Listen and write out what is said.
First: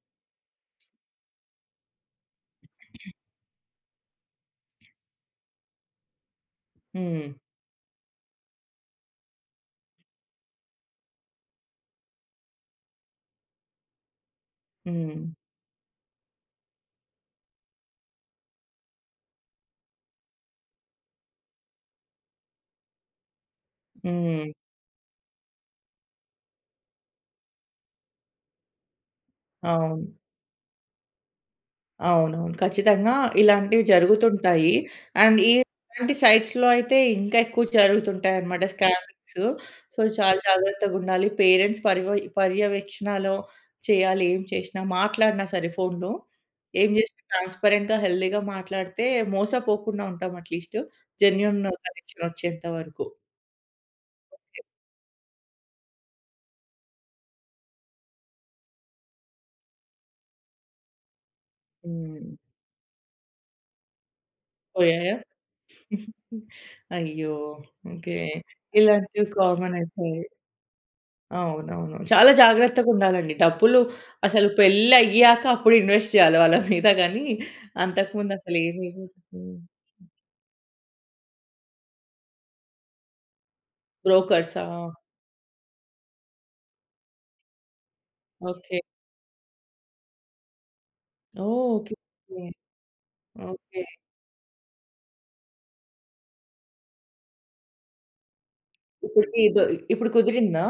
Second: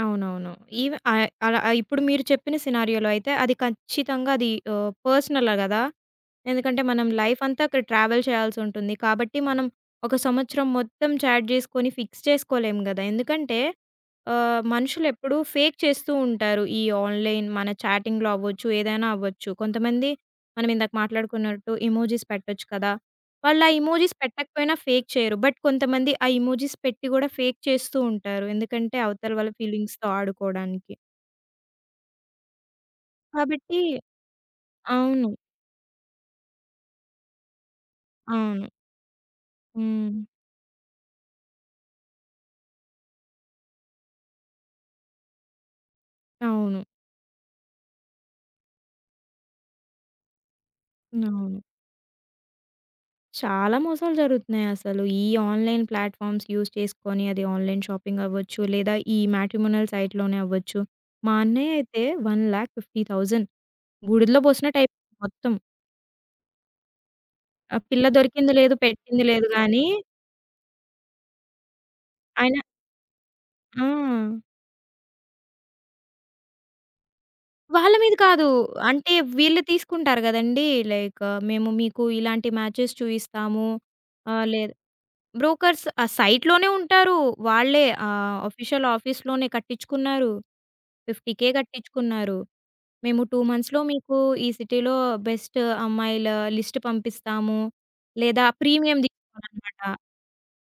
అవునవును. ఈవె ఆ అలా ఇప్పుడు మీరు చెప్పిన సినారియోలో అయితే అది ఖచ్చితంగా అది ఆహ్, పర్సనలా గదా! ఎందుకంటే మనం హ్మ్. లైఫ్ అంతా అక్కడ ట్రావెల్ చేయాల్సుంటుంది. కాబట్టి మనం ఒక సంవత్సరం మొత్తం చాట్ జేసుకొని ఫిక్స్ చేసుకోలేం గదా! ఎందుకంటే, ఆహ్, మనుషులు హ్మ్. ఎప్పుడూ ఫేక్ చేస్తూ ఉంటారు. ఈ ఆన్‌లైన్ మన చాటింగ్‌లో అవ్వచ్చు, ఏదైనా అవ్వచ్చు. కొంతమంది మనమిందాక మాట్లాడుకున్నట్టు ఇమోజిస్ పెట్టొచ్చు కదా! వాళ్ళు ఆ ఎమోజిస్ హ్మ్. పెట్టకపోయినా ఫేక్ చేయరు. బట్ కొంతమంది ఆ ఎమోజిస్ పెట్టి గూడా ఫేక్ చేస్తూ ఉంటారు. ఎందుకంటే అవతల వాళ్ళ ఫీలింగ్స్‌తొ అవును. ఆడుకోడానికి. అవునవును. ఖచ్చితంగా కాబట్టి ఇలాంటివి జరుగుతుంటాయి. అవును. అండ్ ఈ ఇలాంటి సైట్స్‌లో అయితే ఇంకా ఎక్కువ జరుగుతుంటాయన్నమాట అవును. స్కామింగ్సు. సో, హ్మ్. చాలా జాగ్రత్తగుండాలి. పేరెంట్స్ పర్ పర్యవేక్షణలో చేయాలి, ఏం చేసినా. మాట్లాడినా సరే ఫోన్‌లో. అవును. ఏం చేసినా ట్రాన్స్‌పరెంట్‌గా, హెల్తీగా మాట్లాడితే మోసపోకుండా ఉంటాం అట్‌లీస్ట్. హ్మ్. జెన్యూన్ అవును. కనెక్షన్ ఒచ్చేంత వరకు. చాలా మోసాలు ఓకే. జరుగుతున్నాయి అసలు, ఈ ఆన్‌లైన్ ప్లాట్‌ఫార్మ్స్ యూజ్ చేసుకొని, అది ఆన్‌లైన్ షాపింగ్ అవ్వచ్చు, లేదా ఈ మ్యాట్రిమోనియల్ సైట్‌లోనే అవ్వచ్చు. మా అన్నయ్య అయితే హ్మ్. 150000 బూడిదలో పోయాయా? పోసినట్టయిపోయింది మొత్తం. అయ్యో! ఆ పిల్ల ఓకే. దొరికింది లేదు, పెట్టింది ఇలాంటివి లేదు కామన్ గాని అయిపోయాయి. అవునవును. చాలా అయినా జాగ్రత్తగుండాలండి. డబ్బులు ఆ! అసల పెళ్లి అయ్యాక అప్పుడు ఇన్వెస్ట్ చేయాలి వాళ్ళ మీద గాని. వాళ్ళ అంతకు మీద ముందు కాదు. అసలు ఏమి అంటే ఇవ్వకూడదు. వీళ్ళు తీసుకుంటారు గదండీ! లైక్, మేము మీకు ఇలాంటి మ్యాచెస్ చూయిస్తాము, ఆహ్, బ్రోకర్సా! లేదా బ్రోకర్స్ ఆ సైట్‌లోనే ఉంటారు. వాళ్ళే ఆహ్, ఓకే. ఆఫీషియల్ ఆఫీస్‌లోనే కట్టిచ్చుకున్నారు. 50000 ఓహ్! ఓకే. కట్టిచ్చుకున్నారు. ఓకే. మేము 2 మంత్స్‌లో ఓకే. మీకు ఈ సిటీలో బెస్ట్ అమ్మాయిల లిస్ట్ పంపిస్తాము, లేదా ప్రీమియం ఇప్పటికీ ఇదో తీసుకోవాలన్నమాట. ఇప్పుడు కుదిరిందా?